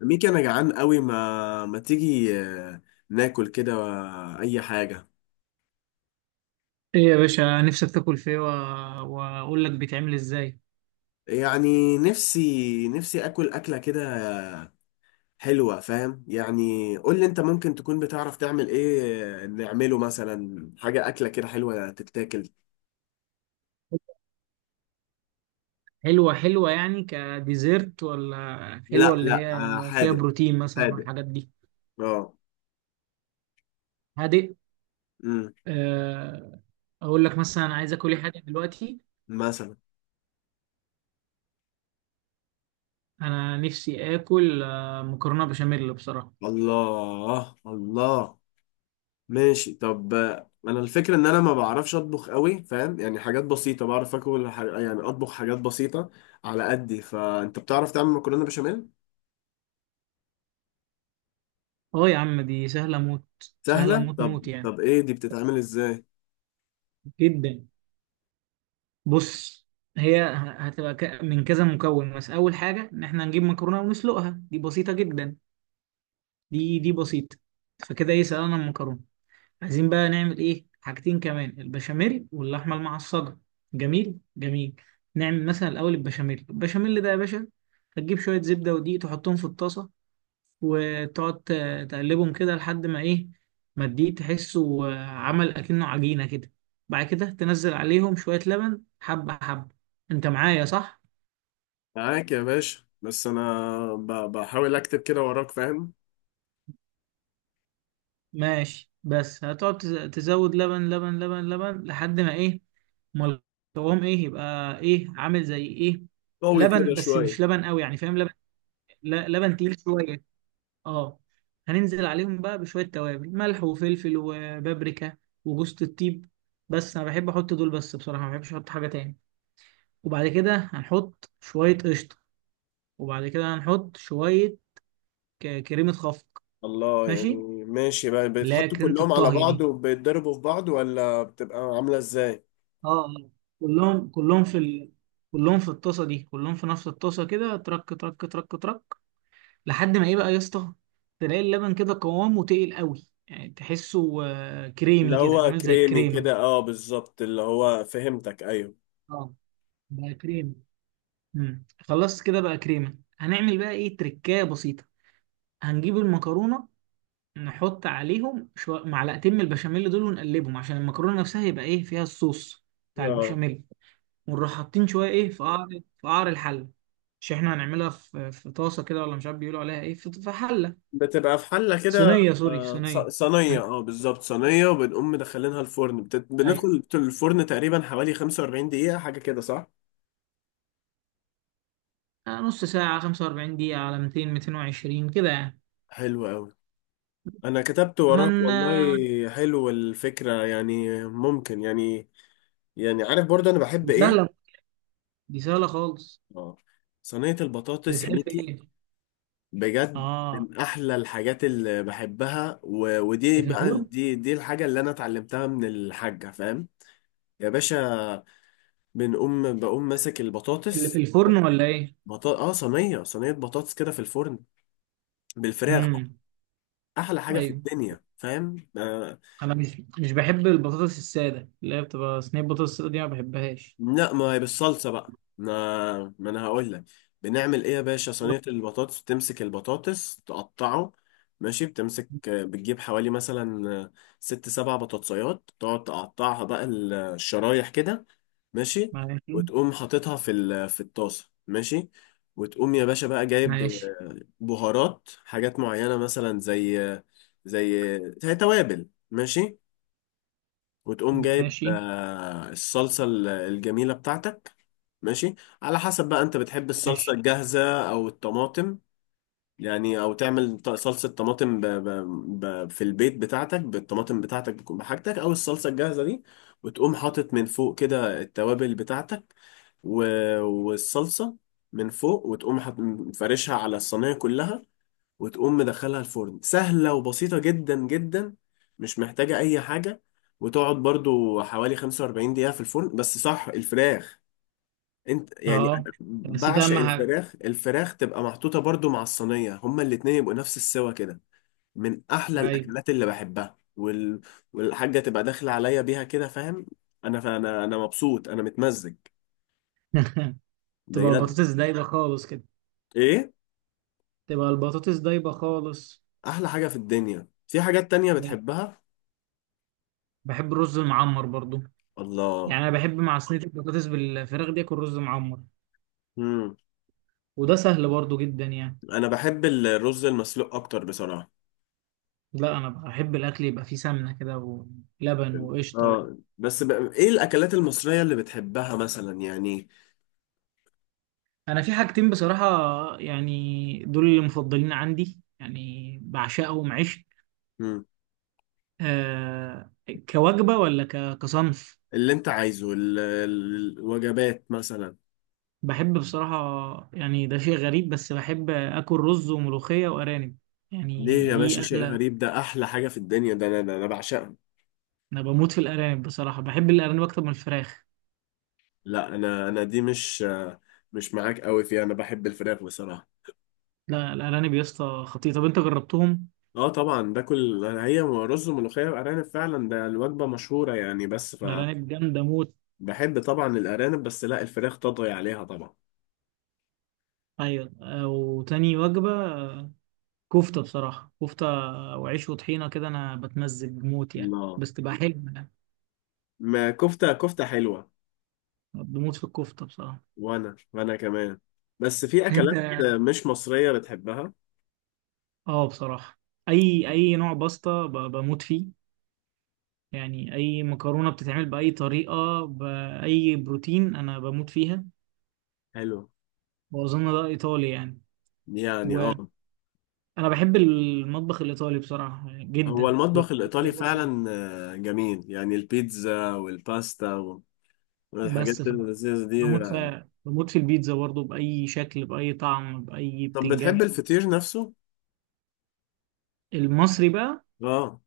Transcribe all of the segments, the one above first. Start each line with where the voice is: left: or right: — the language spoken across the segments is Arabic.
left: ميكي، انا جعان قوي، ما تيجي ناكل كده اي حاجه.
right: ايه يا باشا نفسك تاكل فيه واقول لك بيتعمل ازاي؟
left: يعني نفسي اكل اكله كده حلوه، فاهم؟ يعني قول لي انت ممكن تكون بتعرف تعمل ايه، نعمله مثلا حاجه اكله كده حلوه تتاكل.
right: حلوة يعني كديزرت ولا حلوة
left: لا
right: اللي
left: لا،
right: هي فيها
left: حادق
right: بروتين مثلا
left: حادق.
right: والحاجات دي؟
left: اه.
right: هادئ.
left: امم
right: آه، اقول لك مثلا، أنا عايز اكل ايه حاجة دلوقتي.
left: مثلا.
right: انا نفسي اكل مكرونة بشاميل بصراحة.
left: الله الله. ماشي طب، انا الفكره ان انا ما بعرفش اطبخ قوي، فاهم؟ يعني حاجات بسيطه بعرف اكل يعني اطبخ حاجات بسيطه على قدي. فانت بتعرف تعمل مكرونه بشاميل؟
right: اه يا عم، دي سهلة موت. سهلة
left: سهله؟
right: موت
left: طب
right: موت يعني.
left: طب ايه دي بتتعمل ازاي؟
right: جدا. بص، هي هتبقى من كذا مكون. بس اول حاجة ان احنا نجيب مكرونة ونسلقها، دي بسيطة جدا. دي بسيطة. فكده ايه، سلقنا المكرونة. عايزين بقى نعمل ايه؟ حاجتين كمان، البشاميل واللحمة المعصجة. جميل جميل. نعمل مثلا الأول البشاميل. البشاميل ده يا باشا، هتجيب شوية زبدة ودقيق تحطهم في الطاسة، وتقعد تقلبهم كده لحد ما ايه، ما الدقيق تحسه عمل أكنه عجينة كده. بعد كده تنزل عليهم شوية لبن، حبة حبة. انت معايا صح؟
left: معاك يا باشا، بس انا بحاول اكتب كده وراك، فاهم.
right: ماشي، بس هتقعد تزود لبن لبن لبن لبن لحد ما ايه. امال. قوام ايه يبقى؟ ايه عامل زي ايه؟
left: قوي
right: لبن،
left: كده
right: بس
left: شويه.
right: مش لبن قوي يعني، فاهم؟ لبن، لبن تقيل شويه. اه. هننزل عليهم بقى بشويه توابل، ملح وفلفل وبابريكا وجوز الطيب. بس انا بحب احط دول بس بصراحه، ما بحبش احط حاجه تاني. وبعد كده هنحط شويه قشطه. وبعد كده هنحط شويه كريمه خفق.
left: الله،
right: ماشي،
left: يعني ماشي بقى
right: اللي هي
left: بيتحطوا
right: كريمه
left: كلهم على
right: الطهي
left: بعض
right: دي.
left: وبيتضربوا في بعض، ولا بتبقى عامله ازاي؟
right: اه. آه. كلهم كلهم في ال... كلهم في الطاسه دي، كلهم في نفس الطاسه كده، ترك ترك ترك ترك لحد ما ايه بقى يا اسطى، تلاقي اللبن كده قوامه تقيل قوي، يعني تحسه
left: اللي
right: كريمي كده،
left: هو
right: عامل زي
left: كريمي
right: الكريمه.
left: كده، اه بالظبط، اللي هو فهمتك، ايوه
right: اه، بقى كريمي. خلصت كده بقى، كريمه. هنعمل بقى ايه؟ تركايه بسيطه. هنجيب المكرونه، نحط عليهم معلقتين من البشاميل دول ونقلبهم، عشان المكرونه نفسها يبقى ايه، فيها الصوص بتاع
left: اه.
right: البشاميل. ونروح حاطين شويه ايه، في قعر الحله. مش احنا هنعملها في في طاسه كده، ولا مش عارف بيقولوا عليها ايه، في حله.
left: بتبقى في حلة كده.
right: صينيه، سوري، صينيه.
left: صينية
right: هن-
left: اه بالظبط صينية، وبنقوم مدخلينها الفرن،
right: أيوة.
left: بندخل الفرن تقريبا حوالي 45 دقيقة حاجة كده صح؟
right: نص ساعة، 45 دقيقة، على 200 220 كده يعني.
left: حلو أوي، أنا كتبت وراك
right: هن
left: والله.
right: آه،
left: حلو الفكرة، يعني ممكن. يعني عارف برضه أنا بحب
right: دي
left: إيه؟
right: سهلة. دي سهلة خالص.
left: اه. صينية البطاطس يا
right: بتحب
left: ميكي،
right: ايه؟
left: بجد
right: اه،
left: من أحلى الحاجات اللي بحبها ودي
right: اللي في
left: بقى
right: الفرن.
left: دي الحاجة اللي أنا اتعلمتها من الحاجة، فاهم؟ يا باشا، بقوم ماسك
right: اللي في
left: البطاطس.
right: الفرن ولا ايه؟
left: اه صينيه بطاطس كده في الفرن. بالفراخ بقى.
right: امم.
left: احلى حاجه في
right: ايوه،
left: الدنيا، فاهم.
right: انا مش بحب البطاطس السادة، اللي هي بتبقى صينية بطاطس السادة دي، ما بحبهاش.
left: لا ما هي بالصلصه بقى، ما انا هقول لك. بنعمل ايه يا باشا، صينيه البطاطس، بتمسك البطاطس تقطعه. ماشي، بتمسك، بتجيب حوالي مثلا ست سبع بطاطسيات تقعد تقطعها بقى الشرايح كده. ماشي،
right: ماشي
left: وتقوم حاططها في في الطاسه، ماشي. وتقوم يا باشا بقى جايب
right: ماشي
left: بهارات حاجات معينة، مثلا زي توابل، ماشي. وتقوم جايب
right: ماشي
left: الصلصة الجميلة بتاعتك، ماشي. على حسب بقى، انت بتحب الصلصة
right: ماشي.
left: الجاهزة او الطماطم. يعني او تعمل صلصة طماطم في البيت بتاعتك بالطماطم بتاعتك بكون بحاجتك، او الصلصة الجاهزة دي. وتقوم حاطط من فوق كده التوابل بتاعتك و... والصلصة من فوق. وتقوم مفرشها على الصينية كلها. وتقوم مدخلها الفرن، سهلة وبسيطة جدا جدا، مش محتاجة أي حاجة. وتقعد برضو حوالي 45 دقيقة في الفرن، بس صح الفراخ. انت يعني
right: اه،
left: أنا
right: نسيت
left: بعشق
right: اهم حاجة.
left: الفراخ. الفراخ تبقى محطوطة برضو مع الصينية، هما الاتنين يبقوا نفس السوا كده. من أحلى
right: ايوه.
left: الأكلات اللي بحبها والحاجة تبقى داخلة عليا بيها كده، فاهم. أنا مبسوط، أنا متمزج
right: تبقى
left: بجد.
right: البطاطس دايبة خالص كده.
left: إيه
right: تبقى البطاطس دايبة خالص.
left: أحلى حاجة في الدنيا؟ في حاجات تانية بتحبها؟
right: بحب الرز المعمر برضو.
left: الله.
right: يعني انا بحب مع صينيه البطاطس بالفراخ دي اكل رز معمر.
left: مم.
right: وده سهل برضو جدا يعني.
left: انا بحب الرز المسلوق اكتر بصراحه.
right: لا، انا بحب الاكل يبقى فيه سمنه كده، ولبن وقشطه.
left: اه بس، ايه الاكلات المصريه اللي بتحبها مثلا يعني؟
right: انا في حاجتين بصراحه، يعني دول اللي مفضلين عندي، يعني بعشقهم عشق.
left: مم.
right: آه كوجبه ولا كصنف.
left: اللي انت عايزه الوجبات مثلا.
right: بحب بصراحه، يعني ده شيء غريب، بس بحب اكل رز وملوخيه وارانب. يعني
left: ليه يا باشا
right: دي
left: شيء
right: اكله.
left: غريب؟ ده احلى حاجه في الدنيا، ده انا بعشقها.
right: انا بموت في الارانب بصراحه، بحب الارانب اكتر من الفراخ.
left: لا، انا دي مش معاك قوي فيها، انا بحب الفراخ بصراحه.
right: لا، الارانب يا اسطى خطيره، طب انت جربتهم؟
left: اه طبعا، باكل هي رز وملوخيه وارانب فعلا، ده الوجبه مشهوره يعني بس.
right: أرانب جامدة موت.
left: فبحب طبعا الارانب، بس لا الفراخ تطغي عليها طبعا.
right: أيوة. وتاني وجبة، كفتة بصراحة، كفتة وعيش وطحينة كده، أنا بتمزج موت يعني،
left: الله،
right: بس تبقى حلوة يعني.
left: ما كفته كفته حلوه.
right: بموت في الكفتة بصراحة.
left: وانا كمان. بس في اكلات
right: أنت.
left: مش مصرية بتحبها.
right: بصراحة، أي نوع باستا بموت فيه. يعني أي مكرونة بتتعمل بأي طريقة بأي بروتين، أنا بموت فيها.
left: حلو
right: وأظن ده إيطالي يعني.
left: يعني،
right: وأنا
left: اه
right: بحب المطبخ الإيطالي بصراحة، يعني
left: هو
right: جدا،
left: المطبخ
right: والبيتزا
left: الايطالي
right: برضه.
left: فعلا جميل، يعني البيتزا والباستا والحاجات
right: بس
left: اللذيذة دي.
right: بموت في البيتزا برضه، بأي شكل بأي طعم بأي
left: طب بتحب
right: بتنجان.
left: الفطير نفسه؟
right: المصري بقى،
left: اه.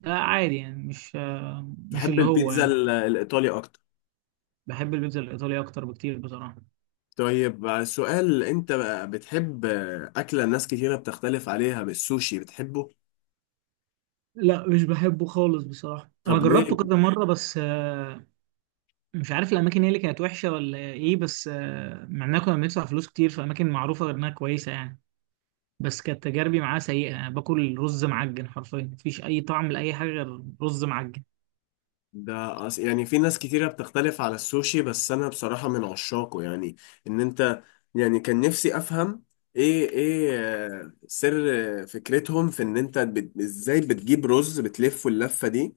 right: ده عادي يعني، مش
left: بحب
right: اللي هو
left: البيتزا
right: يعني.
left: الايطالي اكتر.
right: بحب البيتزا الإيطالية أكتر بكتير بصراحة.
left: طيب سؤال، انت بقى بتحب اكلة ناس كتيرة بتختلف عليها، بالسوشي بتحبه؟
right: لا، مش بحبه خالص بصراحة. أنا
left: طب
right: جربته
left: ليه؟
right: كذا مرة، بس مش عارف الأماكن هي اللي كانت وحشة ولا إيه، بس مع إننا كنا بندفع فلوس كتير في أماكن معروفة، غير إنها كويسة يعني. بس كانت تجاربي معاه سيئة، أنا باكل رز معجن حرفيا، مفيش أي طعم لأي حاجة غير رز معجن.
left: ده يعني في ناس كتيرة بتختلف على السوشي، بس أنا بصراحة من عشاقه يعني. إن أنت، يعني كان نفسي أفهم إيه سر فكرتهم، في إن أنت إزاي بتجيب رز بتلفه اللفة دي.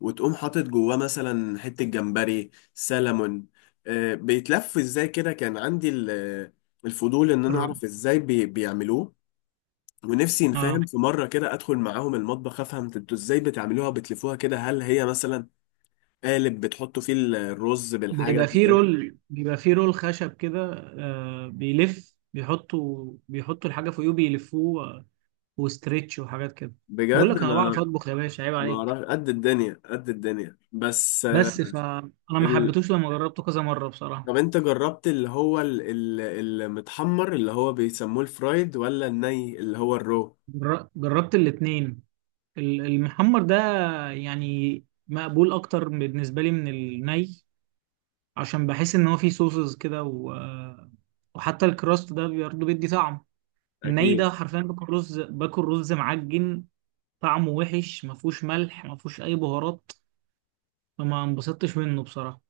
left: وتقوم حاطط جواه مثلا حتة جمبري سلمون، بيتلف إزاي كده، كان عندي الفضول إن أنا
right: الر-
left: أعرف إزاي بيعملوه. ونفسي
right: اه،
left: نفهم في مرة كده أدخل معاهم المطبخ، أفهم أنتوا إزاي بتعملوها بتلفوها كده، هل هي مثلا قالب بتحطوا فيه الرز بالحاجة.
right: بيبقى فيه رول خشب كده. بيلف، بيحطوا الحاجة فوقيه، بيلفوه، وستريتش وحاجات كده. بقول
left: بجد
right: لك انا بعرف
left: أنا،
right: اطبخ يا باشا، عيب
left: ما
right: عليك.
left: أعرف قد الدنيا قد الدنيا بس.
right: بس فانا ما
left: ال...
right: حبيتوش لما جربته كذا مرة بصراحة.
left: طب أنت جربت اللي هو ال... المتحمر اللي هو بيسموه الفرايد، ولا الني اللي هو الرو؟
right: جربت الاتنين. المحمر ده يعني مقبول اكتر بالنسبة لي من الني، عشان بحس ان هو فيه صوصز كده و... آه، وحتى الكراست ده برضه بيدي طعم. الني
left: أكيد،
right: ده حرفيا باكل رز معجن، طعمه وحش، ما فيهوش ملح ما فيهوش اي بهارات، فما انبسطتش منه بصراحه.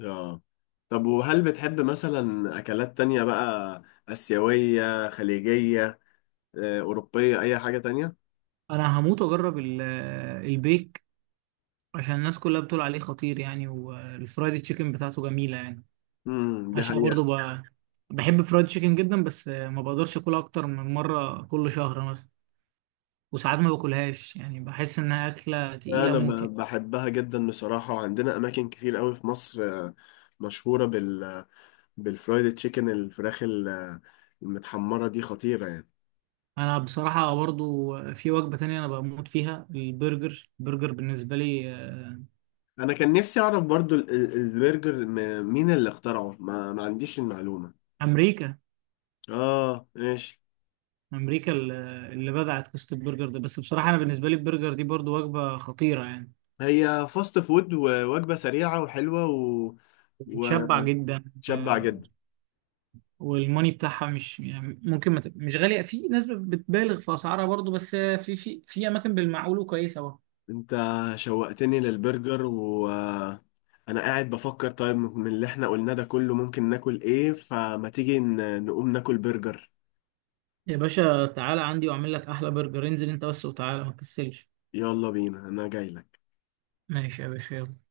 left: آه. طب وهل بتحب مثلا أكلات تانية بقى، آسيوية خليجية أوروبية أي حاجة تانية؟
right: انا هموت واجرب البيك، عشان الناس كلها بتقول عليه خطير يعني، والفرايد تشيكن بتاعته جميله يعني.
left: دي
right: عشان برضو
left: حقيقة.
right: بحب فرايد تشيكن جدا، بس ما بقدرش اكلها اكتر من مره كل شهر مثلا. وساعات ما باكلهاش يعني، بحس انها اكله تقيله
left: أنا
right: موت يعني.
left: بحبها جدا بصراحة، وعندنا أماكن كتير قوي في مصر مشهورة بالفرايد تشيكن، الفراخ المتحمرة دي خطيرة يعني.
right: انا بصراحه برضو في وجبه تانية انا بموت فيها، البرجر. البرجر بالنسبه لي
left: أنا كان نفسي أعرف برضو البرجر مين اللي اخترعه، ما عنديش المعلومة.
right: امريكا.
left: آه ماشي.
right: امريكا اللي بدعت قصه البرجر ده. بس بصراحه انا بالنسبه لي البرجر دي برضو وجبه خطيره يعني.
left: هي فاست فود ووجبة سريعة وحلوة
right: بتشبع جدا.
left: وتشبع جدا.
right: والموني بتاعها مش يعني، ممكن ما تب- مش غاليه، في ناس بتبالغ في اسعارها برضو، بس في اماكن بالمعقول وكويسه برضو.
left: أنت شوقتني للبرجر، و أنا قاعد بفكر، طيب من اللي احنا قلناه ده كله ممكن ناكل ايه؟ فما تيجي نقوم ناكل برجر.
right: يا باشا تعالى عندي واعمل لك احلى برجر، انزل انت بس وتعالى، ما تكسلش.
left: يلا بينا، أنا جايلك.
right: ماشي يا باشا، يلا.